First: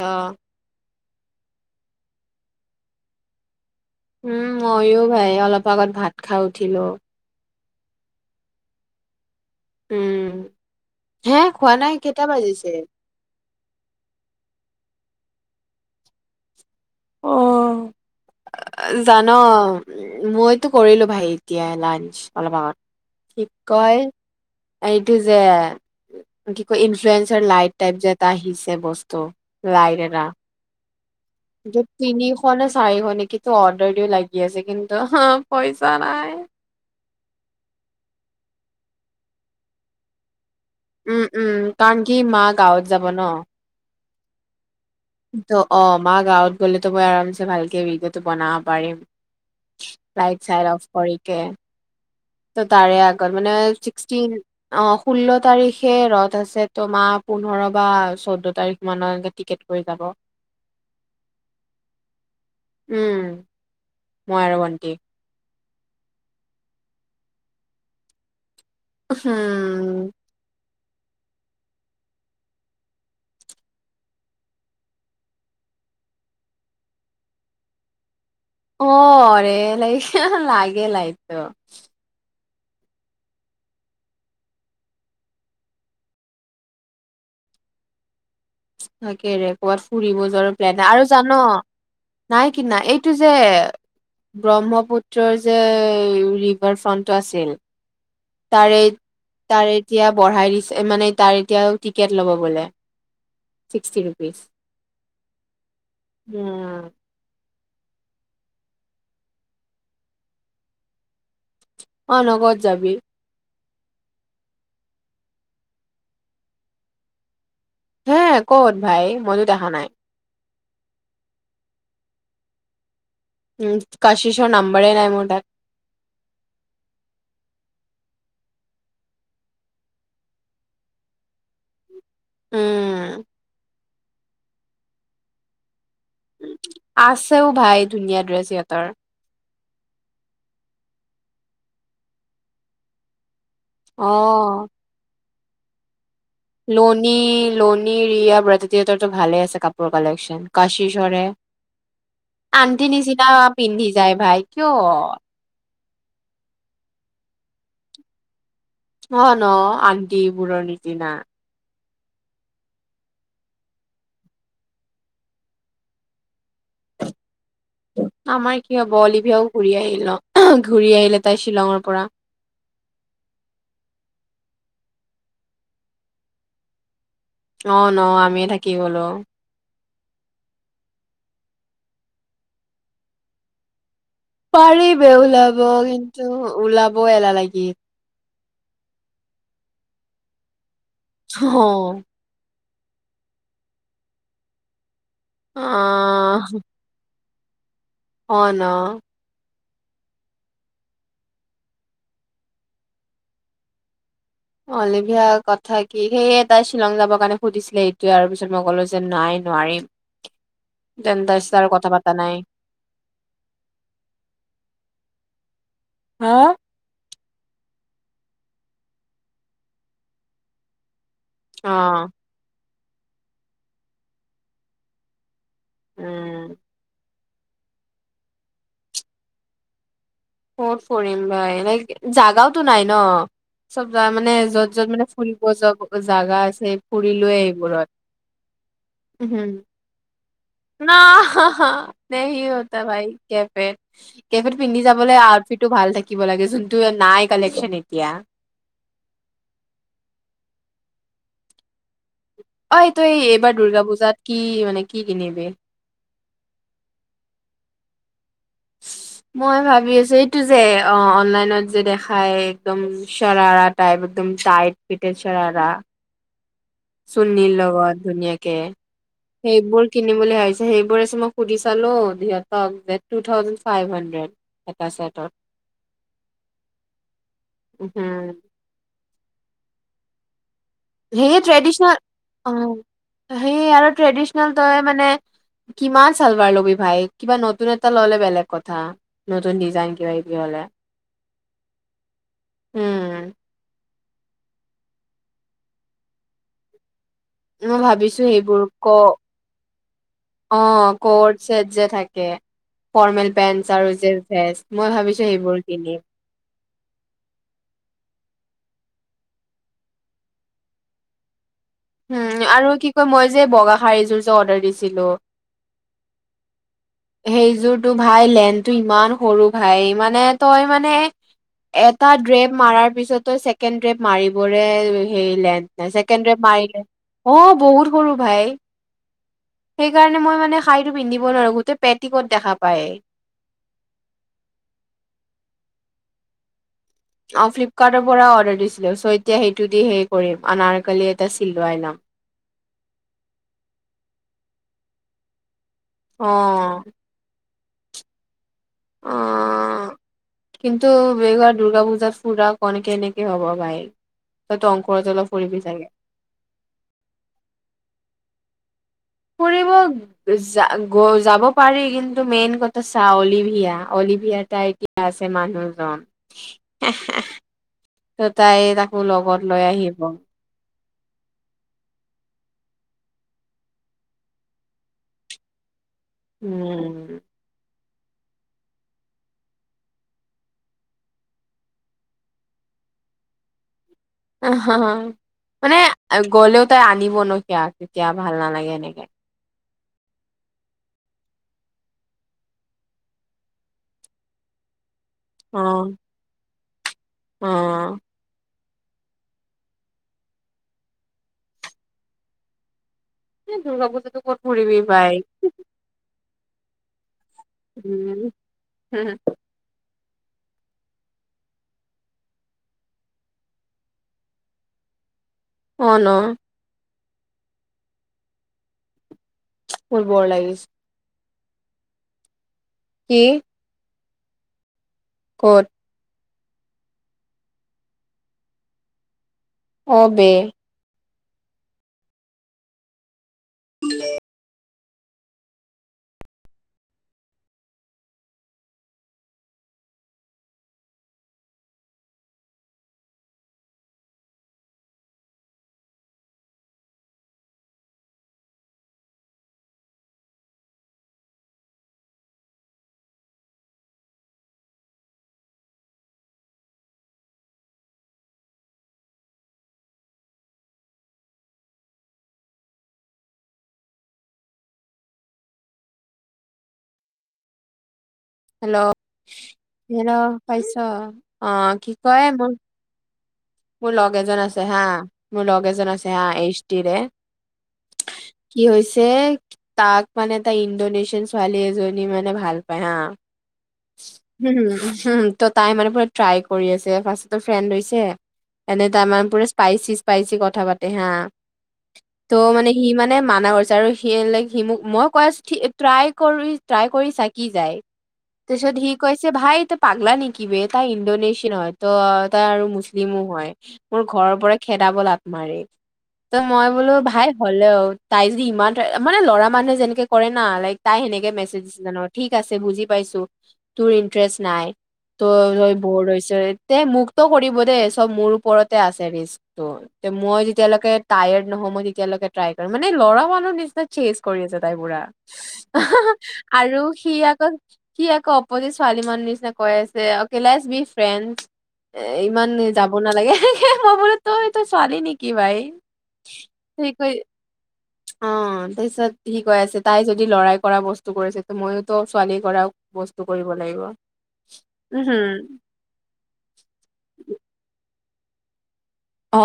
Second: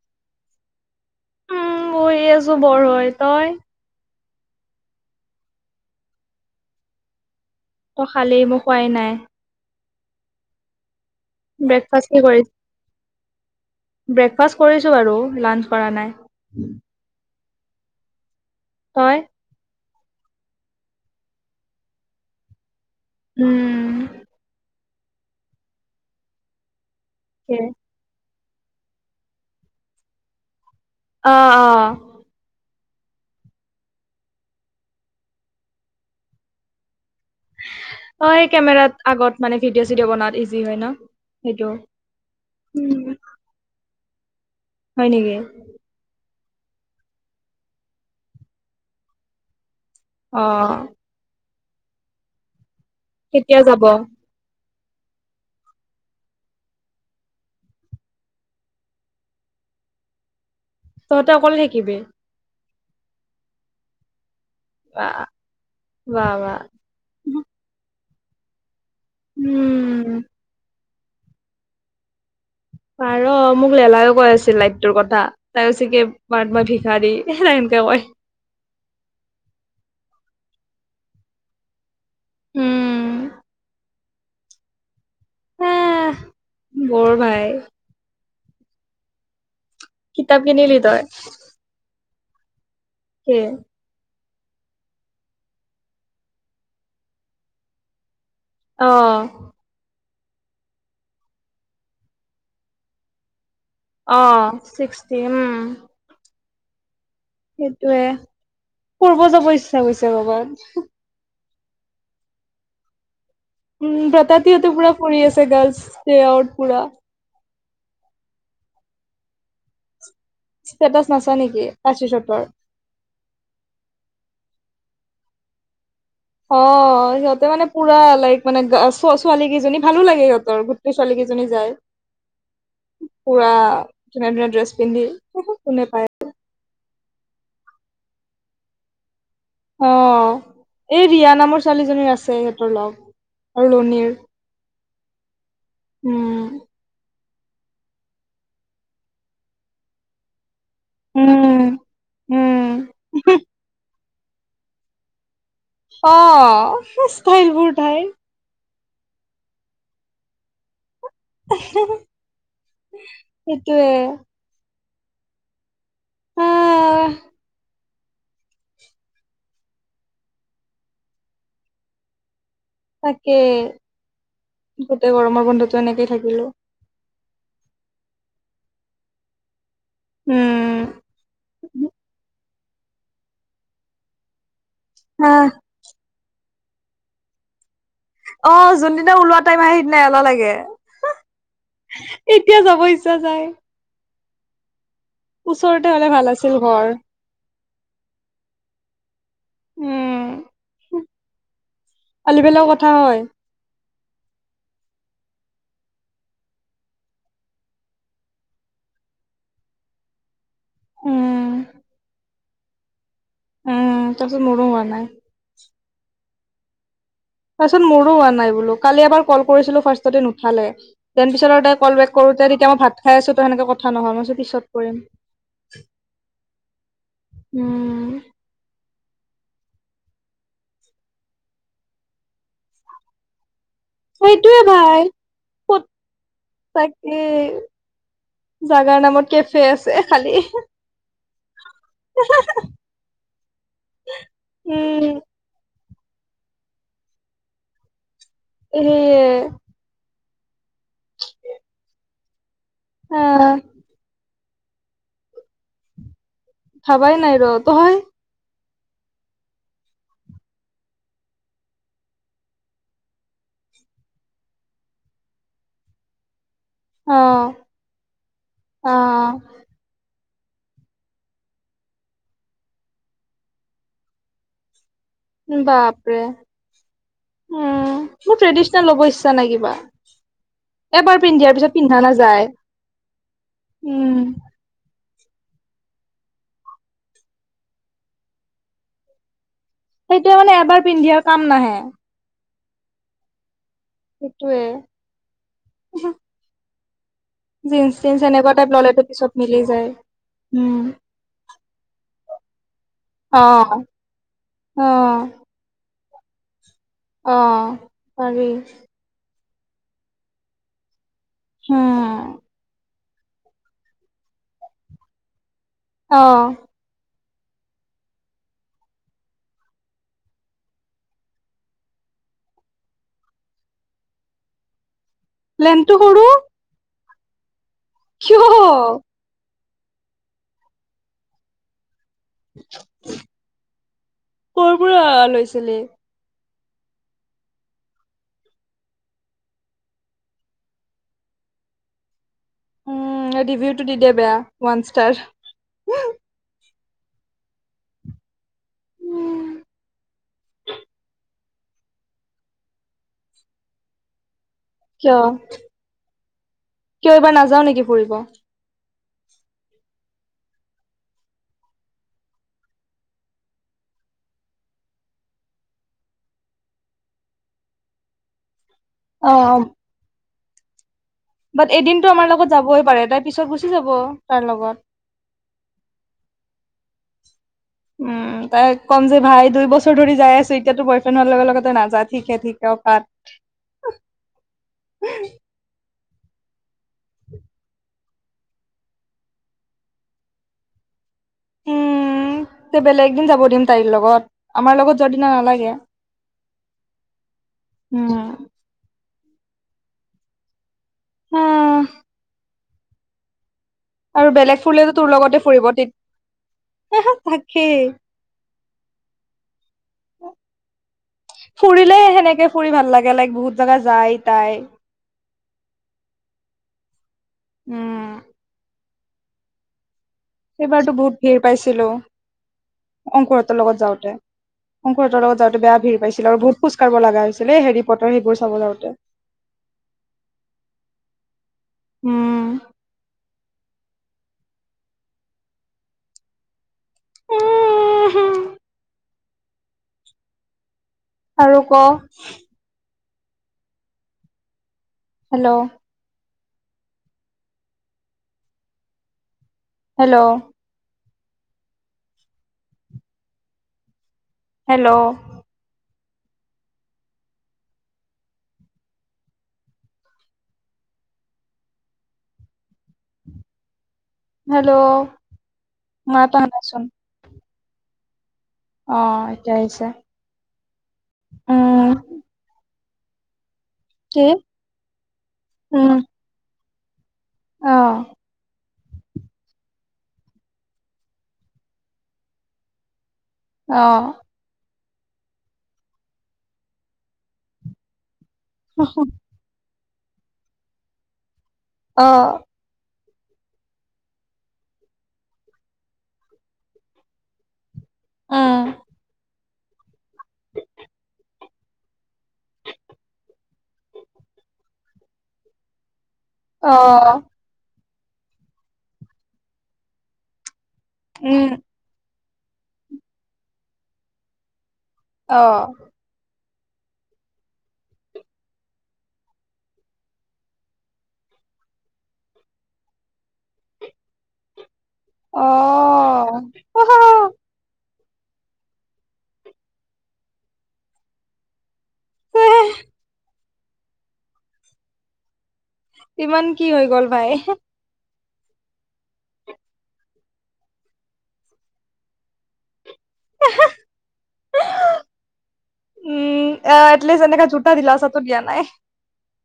অ। উম ই আছো বৰ হয় তই। উম ময়ো ভাই অলপ আগত ভাত খাই উঠিলোঁ। ত খালেই মোক কোৱাই নাই। উম, হে খোৱা নাই ব্ৰেকফাষ্ট কি কেইটা কৰি বাজিছে। ব্ৰেকফাষ্ট কৰিছোঁ বাৰু লাঞ্চ কৰা নাই। অঁ। তই জান মইতো কৰিলো ভাই এতিয়া লাঞ্চ অলপ আগত। কি কয় উম এইটো যে কি কয়। ৰ তাকে। লাইট টাইপ যে ত আহিচে বস্তু, লাইট এটা। অ অ তিনি শ নে চাইিব নেকি তো অৰ্ডাৰ দিও লাগি আছে কিন্তু পইচা নাই। অ স কেমেৰাত আগত মানে ভিডিঅ চিডিঅ' বনাত। য হয় ন উম উম সেইটো। কাৰণ কি মা গাঁৱত যাব ন হয় নেকি ত অমা গাঁৱত গ'লে তো মই আৰমচ ভালকে ভিডিঅটো বনাব পাৰিম। অ ৰাইট চাইড অফ কৰিকে। তাৰে আগত মানে কেতিয়া যাব ছিক্সটিন। অ ষোল্ল তাৰিখে ৰথ আছে তোমাৰ পোন্ধৰ বা চৈধ্য তাৰিখ মানৰ টিকেট। হৈ যাব। তহঁতে অকলে শাকিবি। উম, মই আৰু ভণ্টি। ৱা ৱা। হম। পাৰ মোক ললাইও কৈ আছিল লাইট তৰ কথা তাই চিকে মাৰ মই ভিষা দি স। দেৱাই। অৰে লাই লাগে লাইতো। উম। হ বৰ ভাই তাকেৰে ক'বাত ফুৰিব কিতাপ যোৱাৰ কিনিলি প্লেনাই তই আৰু জান নাই কিনা এইটো যে কি ব্ৰহ্মপুত্ৰৰ যে ৰিভাৰ ফ্ৰণ্টটো আছিল, তাৰে, অ তাৰে এতিয়া বঢ়াই দিছে মানে তাৰ এতিয়াও টিকেট ল'ব বোলে ছিক্সটি অ ৰুপিজ ছিক্সটি উম উম সেইটয়ে ফূৰ্ব যাব ইচ্ছা গৈছে লগবাত। অ নগদ যাবি। উ ব্ৰতাতিহঁতে পুৰা ফৰি আছে গাৰ্ল প্লেয়াআউট পুৰা। হে ক'ত ভাই মজুত দেখা নাই? ষ্টেটাছ নাচা নেকি কাশী চত্বৰ। উ কাশিছৰ নাম্বাৰেই নাই মোৰ তাত। অ অ সিহঁতে মানে পুৰা লাইক মানে ছোৱালী কেইজনী ভালো লাগে সিহঁতৰ গোটেই ছোৱালী কেইজনী যায়। উম, পুৰা ধুনীয়া ধুনীয়া ড্ৰেছ পিন্ধি কোনে পায়। আছেও ভাই ধুনীয়া ড্ৰেছ সিহঁতৰ। অ এই ৰিয়া নামৰ ছোৱালীজনীৰ আছে সিহঁতৰ লগ। আৰু লনিৰ আহ উম লণী, লোনী ৰিয়া বেতো ভালে আছে কাপোৰ কালেকচন। কাশী চ্বৰে উম উম আন্ট নিচিনা পিন্ধিছে যাই ভাই কিয়? অ সঠাইলবোৰ ঠাইৰ। অ ন আনটি বোৰ নিচিনা। সেইটোৱে। আহ অ আমাৰ কি হ'ব অলিভিয়াও ঘূৰি আহিল ঘূৰি আহিলে তাই শ্বিলঙৰ পৰা। তাকেই গোটেই গৰমৰ বন্ধতো এনেকেই থাকিলো। অ ন আমি থাকি গলো। উম পাৰিবে আহ ওলাব কিন্তু ওলাব এলা লাগি। অ যোনদিনা ওলোৱা টাইম আহে সেইদিনাাই এলাহ লাগে। অহ এতিয়া যাব ইচ্ছা যায় ওচৰতে হলে ভাল আছিল ঘৰ। অ'ন? উম আল পেলাও কথা হয়। অলিভিয়া কথা কি সেইয়ে তাই শ্বিলং যাবৰ কাৰণে সুধিছিলে এইটোৱে আৰু পিছত মই ক'লো যে নাইন নোৱাৰিম তেন্ত উম চাৰ কথা পতা নাই। উম, তাৰপিছত মোৰো হোৱা নাই। হা তাৰপিছত মোৰো হোৱা নাই বোলো কালি এবাৰ কল কৰিছিলো ফাৰ্ষ্টতে নুঠালে। তেন পিছত আৰু তই কল অ', বেক কৰোতে তেতিয়া মই ভাত খাই আছো তো সেনেকে কথা নহয় মই পিছত কৰিম। উম উম কত ফৰিম বা এনে জাগাওতো নাই ন। চব জা মানে সেইটোয়ে য'ত - য'ত মানে ভাই ফুৰিব ক'ত যব জাগা আছে তাকে ফুৰিলোৱেই এইবোৰত। জাগাৰ নামত কেফে আছে খালি। নহ হা- হা। নে সিহতে ভাই কেফেত কেফেত পিন্ধি যাবলৈ উম আউটফিটটো ভাল থাক কিব লাগে যোনটো নাই কালেকচন এতিয়া। উম অ, তই আহ এইবাৰ দুৰ্গা পূজাত কি মানে কি কিনিবি? ভাবাই নাই ৰ তই? মই ভাবি আছো এইটো যে অ, অনলাইনত যে দেখাই একদম চাৰৰা টাইপ। একদম চাইট ফিটে চাৰাৰা। অ চুৰ্নী লগত ধুনীয়াকে অ সেইবোৰ কিনি ভাবিছো সেইবোৰ মই সুধি চালো সিহতক তো থাউজেণ্ড ফাইব হন্দ্ৰেদ। বাপৰে। উম, উম, মোৰ ট্ৰেডিচনেল ল'ব ইচ্ছা নাই কিবা। এবাৰ সেয়ে পিন্ধি দিয়াৰ পিছত ট্ৰেডিচনেল পিন্ধা নাযায় অ, সেয়ে আৰু উম ট্ৰেডিচনেল তই মানে কিমান সালৱাৰ ল'বি ভাই কিবা নতুন এটা ললে বেলেগ কথা। ডিজাইন কিবা কিবি সেইটোৱে মানে হ'লে এবাৰ পিন্ধিয় কাম নাহে। উম সেইটোৱে। মই ভাবিছো সেইবোৰ টাইপ ক ললেতো পিছত মিলি যায় অ, উম কট চট যে থাকে ফৰ্মেল অ পেন চাৰ্ট জিন্স যে ড্ৰেছ অ মই ভাবিছো সেইবোৰ কিনিম। অহ, পাৰি। হম উম, আৰু কি কয় মই যে বগা শাৰীযোৰ যে অৰ্ডাৰ দিছিলো। অহ', সেইযোৰতটো ভাই লেনটো ইমান সৰু ভাই মানে তই মানে এটা ড্ৰেপ মাৰাৰ পিছত চছেকেণ্ড ড্ৰেপ মাৰিবৰে হেৰি লাইন প্লেনটো ছেকেণ্ড সৰু ড্ৰেপ মাৰিলে অ, বহুত সৰু ভাই কিয়? সেইকাৰণে মই মানে শৰীৰটো পিন্ধিব নোৱাৰো গোটেই পেটিকোট দেখা পায় কৰ পৰা লৈছিলি? অ, ফ্লিপকাৰ্টৰ পৰা অৰ্ডাৰ দিছিলো চ এতিয়া সেইটো দি সেই কৰিম আনাৰ কালি এটা চিলোৱাই লম। [inaudible] উম, ৰিভিউটো দি দে বেয়া ওৱান ষ্টাৰ। অ', উম, অ', কিন্তু বে দুৰ্গা পূজাত ফুৰা অনেকে এনেকে হব ভাই। তইতো অংকুৰৰ কিয় লগতে ফুৰিবি চাগে। কিয় এইবাৰ নাযাও নেকি ফুৰিব ফুৰিব গ যাব পাৰি কিন্তু মেইন কথা চা অলিভিয়া অলি তটা এতিয়া আছে মানুহজন [unintelligible] ত তাই তাক মোৰ অ লগত লৈ আহিব। বাট এদিনতটো আমাৰ লগত যাবই পাৰে তাই পিছত গুচি যাব তাৰ লগত। উম উম তাইক ক'ম যে ভাই দুই বছৰ ধৰি যাই আছো এতিয়াাতো বয়ফ্ৰেণ্ড হোৱাৰ লগে লগতে নাযায় ঠিক হে ঠিক। পাত অ হা মানে- গ'লেও তাই আনিব ন কিয়া তেতিয়া ভাল নালাগে এনেকে। উম বেলেগ দিন যাব দিম তাইৰ লগত আমাৰ লগত সেইদিনা অ নালাগে অ উম। অহ এ দুৰ্গা পূজাতো আৰু ক'ত বেলেগ ফুৰিবি ফুুৰিলে তোৰ ভাই লগতে ফুৰিব তে হ হা। উম হম ফুৰিলে সেনেকে ফুৰি ভাল লাগে লাইক বহুত জগা যায় তাই। অ ন উম ফবৰ লাগিছে। এইবাৰতো বহুত ভিৰ পাইছিলোঁ কি অংকুৰহঁতৰ লগত যাওঁতে শংকৰহঁতৰ লগত যাওঁতে ক'ত বেয়া ভিৰ পাইছিলোঁ আৰু বহুত খোজকাঢ় লগা হৈছিল এই হেৰি পটৰ সেইবোৰ চাব যাওঁতে- অবে উম হে উ উ হ আৰু ক হেল্ল' হেল্ল' হেল্ল' হেল্ল' মা তাহানচোন হেল্ল' এতিয়া আহিছে হেল্ল' পাইছ অ কি উম কয় মোক মোৰ লগ কি এজন আছে হা মোৰ লগ এজন আছে হা এইচ টি ৰে আহ কি হৈছে তাক মানে তাই ইণ্ডোনেছিয়ান ছোৱালী এজনী মানে ভাল পায় হা- অ হম হ উ ত' তাই মানে পুৰা ট্ৰাই কৰি আছে ফাৰ্ষ্ট ফ্ৰেণ্ড হৈছে এনে তাৰমানে পুৰা স্পাইচি স্পাইচি কথা পাতে হা, অ ত' মানে সি মানে- মানে মানা কৰিছে আৰু সি সি মোক মই কৈ আছো ট্ৰাই কৰি ট্ৰাই কৰি চা কি যায়। তাৰপিছত উম সি কৈছে ভাই পাগ্লা নেকি ব তাই ইণ্ডোনেছিয়ান হয় ত তাই আৰু মুছলিম মোৰ ঘৰৰ পৰা খেদাব লাত মাৰি ত মই অ বোলো ভাই হলেও- তাই যদি ইমান মানে ল'ৰা মানুহে যেনেকে কৰে না লাইক তাই সেনেকে উম মেছেজ দিছে জানো ঠিক আছে বুজি পাইছোঁ তোৰ ইণ্টাৰেষ্ট নাই ত অ বৰ হৈছে। তে মুক্ত কৰিব দে সব মোৰ ওপৰতে আছে মই তিতিয় লৈকে টায়াদ নহয় মই মানে টাই কৰিম মানে- ল'ৰা মানুহ নিচিনা চেজ কৰি আছে তাই পুৰা অ আৰু সি আগত- কি আকৌ অপজিত ছোৱালী মানুহ নিচিনা কৈ আছে বি ফ্ৰেড এ ইমান- হে মই বোৰতো এইটো ছোৱালী নেকি ভাই। ইমান কি হৈ সি গ'ল কৈ ভাই- অ তাৰপিছত সি কৈ আছে তাই যদি লৰাই কৰা বস্তু কৰিছে মইতো ছোৱালী কৰা বস্তু কৰিব লাগিব উম! হোম এটলিছ এনে জুটা দি টো দিয়া নাই অ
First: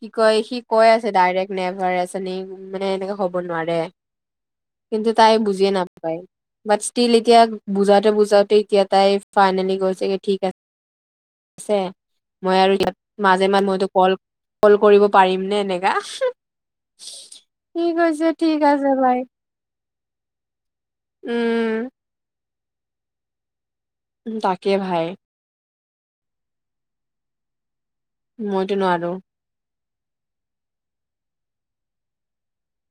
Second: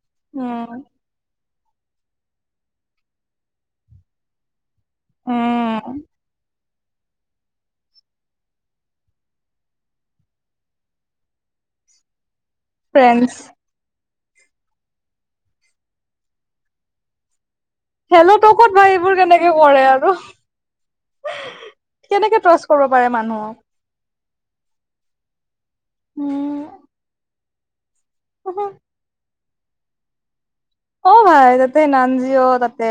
কি কয় সি উম কৈ আছে ডাইৰেক্ট নেভাৰ আছে নি মানে এনেকা হ'ব নোৱাৰে। কিন্তু তাই বুজিয়ে উম নাপায় বাট ষ্টীল এতিয়া বুজাওতে বুজাওতে এতিয়া তাই ফাইনেলি গৈছেগে ঠিক আছে। আছে মই আৰু ইয়াত ফ্ৰেণ্ডছ মাজে মাজ মইতো কল কল কৰিব পাৰিম নে? এনেকা সি কৈছে খেলতো ঠিক ক'ত বা আছে এইবোৰ ভাই কেনেকে কৰে আৰু। উম কেনেকে ট্ৰচ কৰিব পাৰে মানুহক? তাকে ভাই। উম! উহু। মইতো নোৱাৰো। অ ভাই তাতে নান্জিঅ তাতে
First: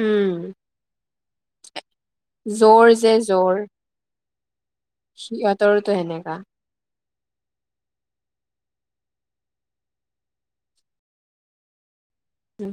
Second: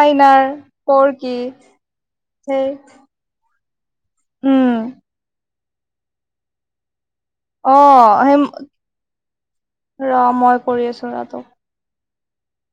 উম প কি জৰ যে জৰ। উম, সিহঁতৰটো সেনেকা। অ সেই ৰ মই কৰি আছো ৰ টোক'। উম।